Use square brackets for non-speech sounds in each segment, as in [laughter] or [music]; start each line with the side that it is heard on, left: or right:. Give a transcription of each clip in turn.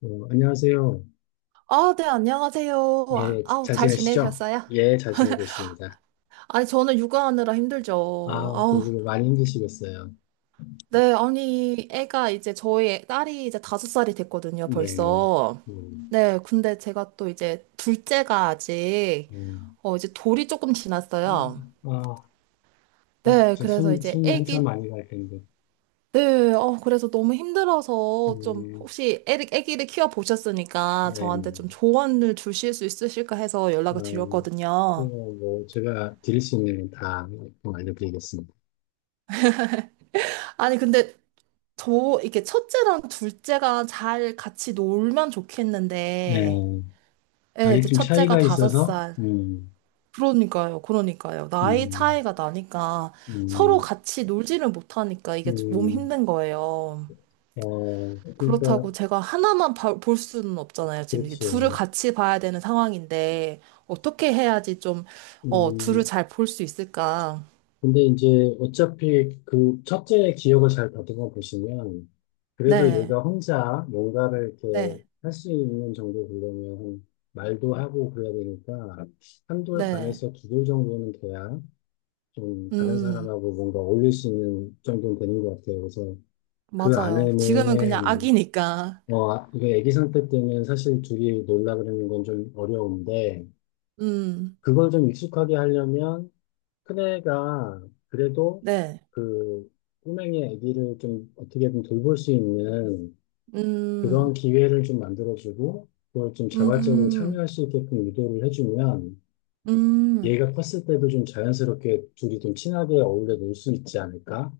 left: 안녕하세요.
right: 아, 네, 안녕하세요. 아,
left: 예,
right: 아우,
left: 잘
right: 잘
left: 지내시죠?
right: 지내셨어요?
left: 예, 잘 지내고 있습니다.
right: 아니, 저는 육아하느라 힘들죠. 아우,
left: 그리고 많이 힘드시겠어요.
right: 네, 아니, 애가 이제 저희 딸이 이제 다섯 살이 됐거든요,
left: 네, 네.
right: 벌써.
left: 음,
right: 네, 근데 제가 또 이제 둘째가 아직,
left: 음.
right: 이제 돌이 조금 지났어요.
left: 아,
right: 네,
left: 진짜
right: 그래서 이제
left: 숨이 한참
right: 애기,
left: 많이 갈 텐데.
right: 네, 그래서 너무 힘들어서 좀
left: 음,
right: 혹시 애기를 키워보셨으니까
left: 네, 네.
right: 저한테 좀 조언을 주실 수 있으실까 해서
left: 아,
right: 연락을 드렸거든요.
left: 뭐, 제가 드릴 수 있는 건다 알려드리겠습니다.
right: 아니, 근데 저 이렇게 첫째랑 둘째가 잘 같이 놀면
left: 네,
right: 좋겠는데, 예,
left: 아직
right: 이제
left: 좀
right: 첫째가
left: 차이가
right: 다섯
left: 있어서,
right: 살. 그러니까요, 그러니까요. 나이
left: 음,
right: 차이가 나니까 서로
left: 음,
right: 같이 놀지를 못하니까 이게 몸
left: 음,
right: 힘든 거예요.
left: 그러니까,
right: 그렇다고 제가 하나만 볼 수는 없잖아요. 지금 이게
left: 그렇죠.
right: 둘을 같이 봐야 되는 상황인데, 어떻게 해야지 좀, 둘을
left: 음,
right: 잘 볼 수 있을까?
left: 근데 이제 어차피 그 첫째 기억을 잘 다듬어 보시면 그래도
right: 네,
left: 얘가 혼자 뭔가를 이렇게
right: 네,
left: 할 수 있는 정도 되려면 한 말도 하고 그래야 되니까 한 돌
right: 네.
left: 반에서 두 돌 정도는 돼야 좀 다른
right: 음,
left: 사람하고 뭔가 어울릴 수 있는 정도는 되는 것 같아요. 그래서 그
right: 맞아요. 지금은 그냥
left: 안에는
right: 아기니까.
left: 이게 아기 상태 때는 사실 둘이 놀라 그러는 건 좀 어려운데,
right: 음.
left: 그걸 좀 익숙하게 하려면 큰애가 그래도
right: 네.
left: 그 꼬맹이 아기를 좀 어떻게 든 돌볼 수 있는 그런
right: 음,
left: 기회를 좀 만들어주고 그걸 좀 자발적으로
right: 음,
left: 참여할 수 있게끔 유도를 해주면
right: 음.
left: 얘가 컸을 때도 좀 자연스럽게 둘이 좀 친하게 어울려 놀 수 있지 않을까?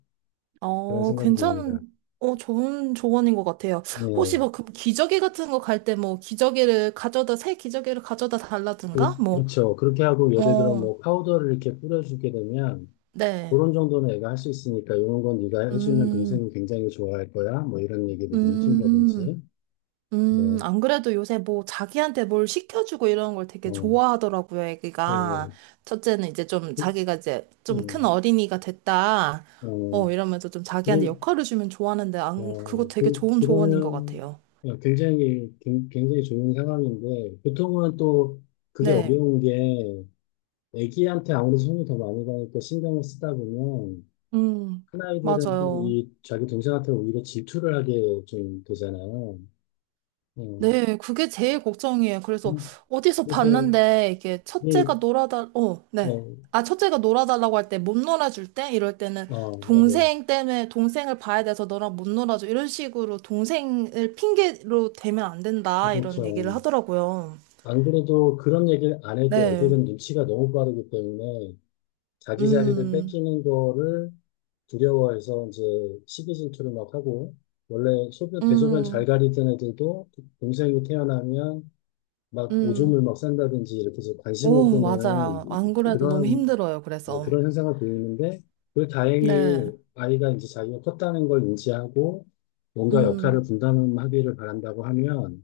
left: 그런 생각이
right: 괜찮은,
left: 듭니다.
right: 좋은 조언인 것 같아요. 혹시
left: 네.
right: 뭐, 그 기저귀 같은 거 갈 때 뭐, 기저귀를 가져다, 새 기저귀를 가져다 달라든가? 뭐,
left: 그렇죠. 그렇게 하고 예를 들어
right: 어,
left: 뭐 파우더를 이렇게 뿌려주게 되면
right: 네.
left: 그런 정도는 애가 할 수 있으니까 이런 건 네가 해주면
right: 음,
left: 동생이 굉장히 좋아할 거야. 뭐 이런 얘기를 좀
right: 음.
left: 해준다든지. 뭐,
right: 안 그래도 요새 뭐 자기한테 뭘 시켜주고 이런 걸 되게
left: 어,
right: 좋아하더라고요,
left: 어,
right: 애기가. 첫째는 이제 좀
left: 그,
right: 자기가 이제
left: 어,
right: 좀 큰 어린이가 됐다.
left: 어,
right: 이러면서 좀 자기한테
left: 그,
right: 역할을 주면 좋아하는데, 안, 그거 되게 좋은 조언인 것
left: 그러면
right: 같아요.
left: 굉장히, 굉장히 좋은 상황인데, 보통은 또 그게
right: 네.
left: 어려운 게, 애기한테 아무래도 손이 더 많이 가니까 신경을 쓰다 보면,
right: 음,
left: 큰아이들은 또
right: 맞아요.
left: 자기 동생한테 오히려 질투를 하게 좀 되잖아요. 어,
right: 네, 그게 제일 걱정이에요. 그래서
left: 음,
right: 어디서
left: 그래서,
right: 봤는데 이게 첫째가
left: 이,
right: 어, 네.
left: 어,
right: 아, 첫째가 놀아달라고 할 때, 못 놀아줄 때? 이럴 때는
left: 맞아요.
right: 동생 때문에 동생을 봐야 돼서 너랑 못 놀아줘. 이런 식으로 동생을 핑계로 대면 안 된다. 이런 얘기를
left: 그렇죠.
right: 하더라고요.
left: 안 그래도 그런 얘기를 안 해도
right: 네.
left: 애들은 눈치가 너무 빠르기 때문에, 자기 자리를
right: 음,
left: 뺏기는 거를 두려워해서 이제 시기 질투를 막 하고 원래 소변 대소변 잘
right: 음,
left: 가리던 애들도 동생이 태어나면 막 오줌을
right: 음.
left: 막 싼다든지 이렇게 해서 관심을
right: 오,
left: 끄는
right: 맞아요. 안 그래도 너무
left: 그런,
right: 힘들어요.
left: 네,
right: 그래서.
left: 그런 현상을 보이는데 그 다행히
right: 네.
left: 아이가 이제 자기가 컸다는 걸 인지하고 뭔가 역할을
right: 음,
left: 분담하기를 바란다고 하면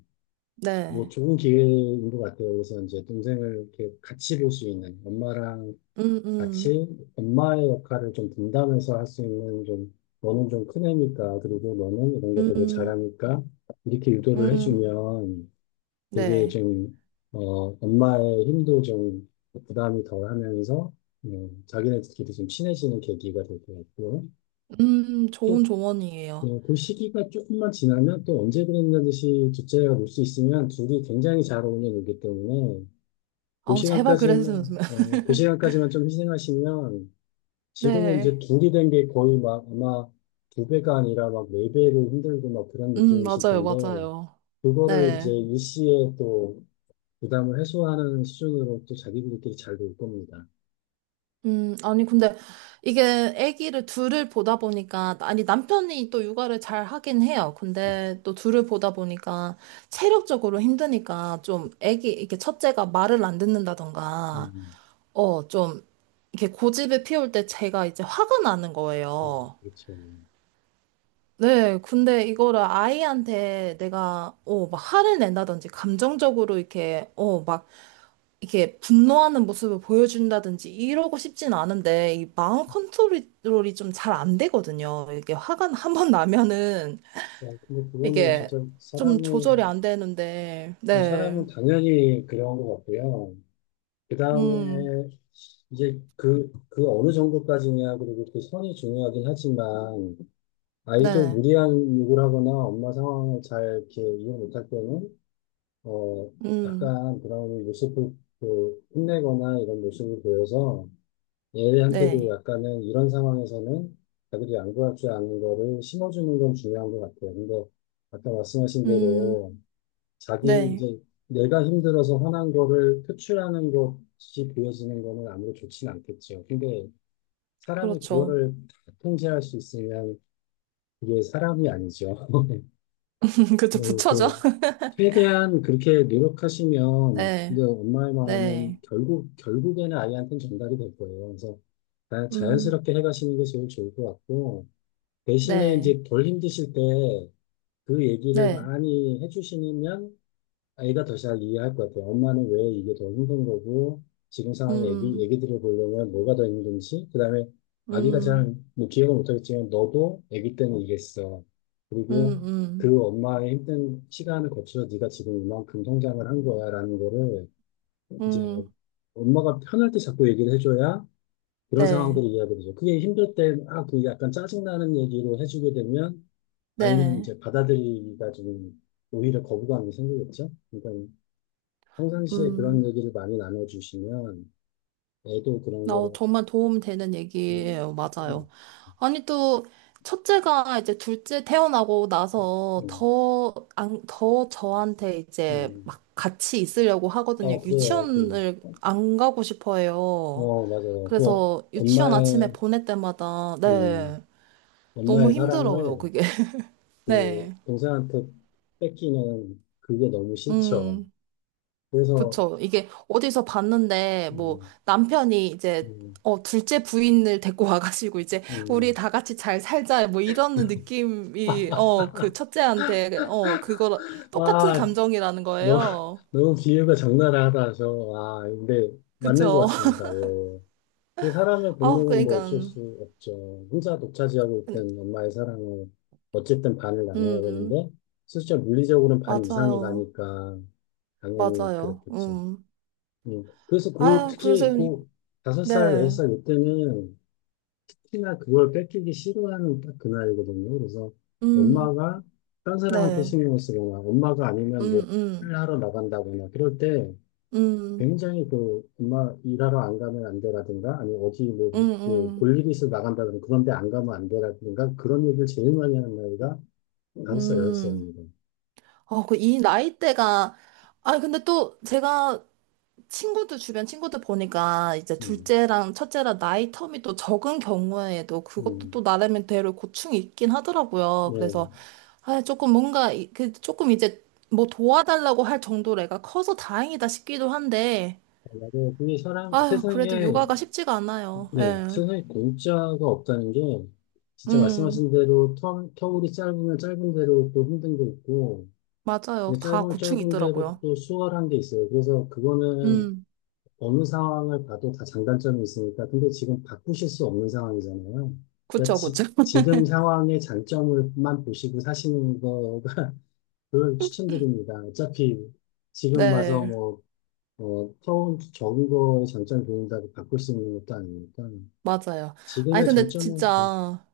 left: 뭐
right: 네.
left: 좋은 기회인 것 같아요. 그래서 이제 동생을 이렇게 같이 볼 수 있는 엄마랑
right: 음, 음,
left: 같이 엄마의 역할을 좀 분담해서 할 수 있는, 좀 너는 좀 큰 애니까 그리고 너는 이런 게 되게
right: 음,
left: 잘하니까 이렇게 유도를
right: 음.
left: 해주면 되게
right: 네.
left: 좀 엄마의 힘도 좀 부담이 덜 하면서 자기네들끼리 좀 친해지는 계기가 될 것 같고, 또
right: 좋은 조언이에요.
left: 그 시기가 조금만 지나면 또 언제 그랬냐 듯이 둘째가 놀 수 있으면 둘이 굉장히 잘 어울려 놀기 때문에,
right: 아우, 제발 그랬으면. [laughs] 좋겠-
left: 그 시간까지만 좀 희생하시면, 지금은 이제
right: 네.
left: 둔기된 게 거의 막 아마 두 배가 아니라 막 네 배로 힘들고 막 그런 느낌이실
right: 맞아요,
left: 텐데,
right: 맞아요.
left: 그거를 이제
right: 네.
left: 일시에 또 부담을 해소하는 수준으로 또 자기들끼리 잘 놀 겁니다.
right: 아니, 근데 이게 아기를 둘을 보다 보니까, 아니, 남편이 또 육아를 잘 하긴 해요.
left: 음,
right: 근데 또 둘을 보다 보니까 체력적으로 힘드니까 좀 아기, 이렇게 첫째가 말을 안 듣는다던가,
left: 음.
right: 좀 이렇게 고집을 피울 때 제가 이제 화가 나는
left: 어,
right: 거예요.
left: 그렇죠.
right: 네, 근데 이거를 아이한테 내가, 막 화를 낸다든지, 감정적으로 이렇게, 막, 이렇게 분노하는 모습을 보여준다든지, 이러고 싶진 않은데, 이 마음 컨트롤이 좀 잘 안 되거든요. 이게 화가 한 번 나면은,
left: 근데 그거는
right: 이게
left: 진짜
right: 좀 조절이
left: 사람은,
right: 안 되는데,
left: 뭐
right: 네,
left: 사람은 당연히 그런 것 같고요. 그
right: 음,
left: 다음에 이제 그 어느 정도까지냐, 그리고 그 선이 중요하긴 하지만, 아이도
right: 네,
left: 무리한 욕을 하거나 엄마 상황을 잘 이렇게 이해 못할 때는 어
right: 음,
left: 약간 브라운이 모습을 혼내거나 이런 모습을 보여서 얘한테도
right: 네,
left: 약간은 이런 상황에서는 자기들이 안 구할 줄 아는 거를 심어주는 건 중요한 것 같아요. 근데 아까 말씀하신
right: 음,
left: 대로 자기
right: 네,
left: 이제 내가 힘들어서 화난 거를 표출하는 것이 보여지는 거는 아무리 좋진 않겠죠. 근데 사람이
right: 그렇죠.
left: 그거를 다 통제할 수 있으면 이게 사람이 아니죠. [laughs]
right: [laughs] 그렇죠,
left: 뭐
right: 부처죠.
left: 이렇게
right: [laughs]
left: 최대한 그렇게 노력하시면 이제
right: 네,
left: 엄마의 마음은
right: 네,
left: 결국에는 아이한테는 전달이 될 거예요. 그래서
right: 음,
left: 자연스럽게 해가시는 게 제일 좋을 것 같고, 대신에
right: 네,
left: 이제 덜 힘드실 때 그 얘기를
right: 네.
left: 많이 해주시면 아이가 더 잘 이해할 것 같아요. 엄마는 왜 이게 더 힘든 거고, 지금 상황에
right: 음,
left: 애기들을 보려면 뭐가 더 힘든지, 그 다음에 아기가
right: 음,
left: 잘, 뭐 기억을 못하겠지만, 너도 애기 때는 이랬어.
right: 음,
left: 그리고
right: 음,
left: 그 엄마의 힘든 시간을 거쳐 네가 지금 이만큼 성장을 한 거야라는 거를 이제
right: 음,
left: 엄마가 편할 때 자꾸 얘기를 해줘야 그런
right: 네,
left: 상황들을 이해하게 되죠. 그게 힘들 때, 그 약간 짜증나는 얘기로 해주게 되면 아이는
right: 네,
left: 이제 받아들이기가 좀 오히려 거부감이 생기겠죠. 그러니까 평상시에 그런
right: 음,
left: 얘기를 많이 나눠주시면 애도 그런 거를
right: 정말 도움 되는
left: 뭐,
right: 얘기예요.
left: 음,
right: 맞아요. 아니, 또, 첫째가 이제 둘째 태어나고 나서
left: 음,
right: 더, 안, 더 저한테 이제
left: 음.
right: 막 같이 있으려고 하거든요.
left: 그래요.
right: 유치원을 안 가고 싶어 해요.
left: 그어 맞아요.
right: 그래서 유치원 아침에
left: 엄마의
right: 보낼 때마다,
left: 음,
right: 네, 너무
left: 엄마의
right: 힘들어요,
left: 사랑을
right: 그게. [laughs] 네,
left: 그 동생한테 뺏기는 그게 너무 싫죠.
right: 음.
left: 그래서.
right: 그쵸. 이게 어디서 봤는데, 뭐,
left: 음,
right: 남편이 이제,
left: 음,
right: 둘째 부인을 데리고 와가지고, 이제, 우리
left: 음.
right: 다 같이 잘 살자, 뭐, 이런 느낌이, 그 첫째한테, 그거, 똑같은
left: 아
right: 감정이라는
left: 너무 [laughs]
right: 거예요.
left: 너무 비유가 적나라하다. 근데 맞는 것
right: 그쵸. [laughs]
left: 같습니다 어. 그 사람의
right: 아,
left: 본능은 뭐
right: 그러니까,
left: 어쩔 수 없죠. 혼자 독차지하고 있던 엄마의 사랑을 어쨌든 반을 나눠야
right: 음,
left: 되는데, 실제 물리적으로는 반 이상이
right: 맞아요.
left: 가니까 당연히
right: 맞아요.
left: 그렇겠죠.
right: 음.
left: 음. 그래서
right: 아, 그래서,
left: 특히 그 다섯 살,
right: 네.
left: 여섯 살 이때는 특히나 그걸 뺏기기 싫어하는 딱 그 나이거든요. 그래서
right: 음,
left: 엄마가 딴 사람한테
right: 네.
left: 신경을 쓰거나 엄마가
right: 음,
left: 아니면 뭐
right: 음,
left: 일하러 나간다거나 그럴 때
right: 음,
left: 굉장히 그 엄마 일하러 안 가면 안 돼라든가 아니 어디 뭐,
right: 음,
left: 뭐
right: 음,
left: 볼일 이 있어 나간다든가 그런데 안 가면 안 돼라든가 그런 얘기를 제일 많이 하는 나이가 다섯 살, 여섯
right: 음.
left: 살입니다.
right: 그 이 나이대가, 아, 근데 또 제가 친구들, 주변 친구들 보니까 이제
left: 음,
right: 둘째랑 첫째랑 나이 텀이 또 적은 경우에도 그것도
left: 음,
right: 또 나름대로 고충이 있긴 하더라고요. 그래서,
left: 예.
right: 아, 조금 뭔가, 그 조금 이제 뭐 도와달라고 할 정도로 애가 커서 다행이다 싶기도 한데,
left: 만약에 이 사람,
right: 아유, 그래도
left: 세상에,
right: 육아가 쉽지가 않아요.
left: 네,
right: 예.
left: 세상에 공짜가 없다는 게 진짜
right: 음,
left: 말씀하신 대로 터울이 짧으면 짧은 대로 또 힘든 게 있고,
right: 맞아요.
left: 근데
right: 다
left: 짧으면
right: 고충이
left: 짧은 대로
right: 있더라고요.
left: 또 수월한 게 있어요. 그래서 그거는
right: 음,
left: 어느 상황을 봐도 다 장단점이 있으니까. 근데 지금 바꾸실 수 없는 상황이잖아요. 그러니까
right: 그쵸, 그쵸. [laughs]
left: 지, 금 상황의 장점을만 보시고 사시는 거가 [laughs] 그걸 추천드립니다. 어차피 지금 와서
right: 네,
left: 뭐, 처음 적은 거의 장점을 보인다고 바꿀 수 있는 것도 아니니까.
right: 맞아요. 아니,
left: 지금의
right: 근데
left: 장점은,
right: 진짜.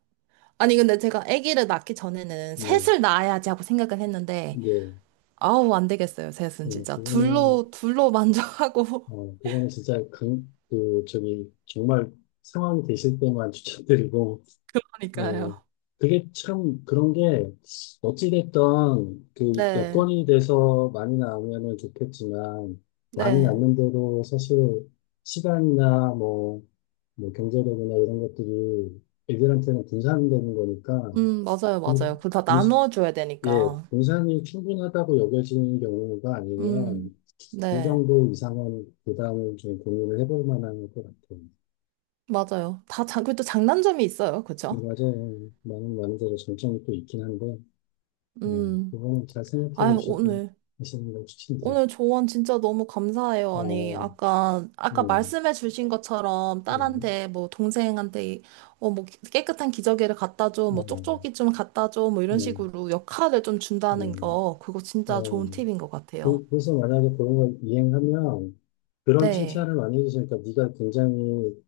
right: 아니, 근데 제가 아기를 낳기 전에는
left: 뭐,
right: 셋을 낳아야지 하고 생각은 했는데,
left: 네,
right: 아우, 안 되겠어요, 셋은
left: 네,
right: 진짜. 둘로, 둘로 만족하고. [laughs]
left: 그거는 진짜 저기, 정말 상황이 되실 때만 [laughs] 추천드리고, 네,
right: 그러니까요.
left: 그게 참 그런 게 어찌됐던 그
right: 네,
left: 여건이 돼서 많이 나오면은 좋겠지만, 많이
right: 네.
left: 낳는 대로 사실 시간이나 뭐 경제력이나 이런 것들이 애들한테는 분산되는 거니까
right: 맞아요,
left: 분,
right: 맞아요. 그거 다
left: 분,
right: 나눠줘야
left: 예,
right: 되니까.
left: 분산이 충분하다고 여겨지는 경우가
right: 음,
left: 아니면 이
right: 네.
left: 정도 이상은 부담을 좀 고민을 해볼 만한 것 같아요.
right: 맞아요. 다, 자, 그래도 장단점이 있어요. 그죠?
left: 맞아요. 많은 데로 장점이 또 있긴 한데
right: 음.
left: 그거는 잘 생각해
right: 아유,
left: 보시고
right: 오늘.
left: 하시는 걸 추천드립니다.
right: 오늘 조언 진짜 너무 감사해요. 아니,
left: 어,
right: 아까
left: 음,
right: 말씀해 주신 것처럼
left: 음,
right: 딸한테, 뭐, 동생한테, 뭐, 깨끗한 기저귀를 갖다 줘,
left: 어,
right: 뭐, 쪽쪽이 좀 갖다 줘, 뭐, 이런
left: 음,
right: 식으로 역할을 좀 준다는
left: 음,
right: 거, 그거 진짜
left: 어.
right: 좋은 팁인 것 같아요.
left: 그래서 만약에 그런 걸 이행하면 그런
right: 네.
left: 칭찬을 많이 해주시니까 네가 굉장히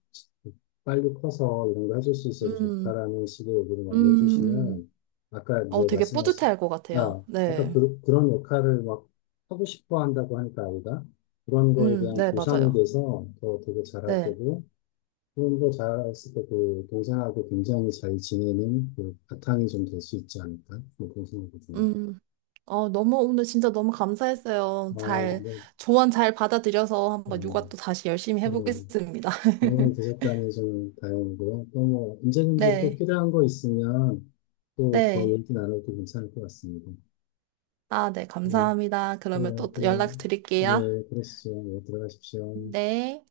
left: 빨리 커서 이런 거 해줄 수 있어서
right: 음,
left: 좋다라는 식의 얘기를 많이
right: 음,
left: 해주시면 아까 이제
right: 되게 뿌듯해
left: 말씀하신,
right: 할 것 같아요.
left: 아까
right: 네.
left: 그런 역할을 막 하고 싶어 한다고 하니까 아이가 그런 거에 대한
right: 네,
left: 보상이
right: 맞아요.
left: 돼서 더 되게 잘할
right: 네.
left: 거고 혼자 자랐을 때 그 동생하고 굉장히 잘 지내는 그 바탕이 좀 될 수 있지 않을까? 뭐 그런 생각이 드네요.
right: 음, 너무, 오늘 진짜 너무 감사했어요.
left: 어,
right: 잘,
left: 네.
right: 조언 잘 받아들여서 한번
left: 어,
right: 육아 또 다시 열심히
left: 예.
right: 해보겠습니다.
left: 도움이
right: [laughs]
left: 되셨다니 좀 다행이고요. 또 뭐, 언제든지 또
right: 네,
left: 필요한 거 있으면 또 더
right: 네.
left: 얘기 나눠도 괜찮을 것 같습니다.
right: 아, 네,
left: 예,
right: 감사합니다. 그러면
left: 그래요.
right: 또
left: 또,
right: 연락 드릴게요.
left: 예, 그러시죠. 예, 들어가십시오.
right: 네.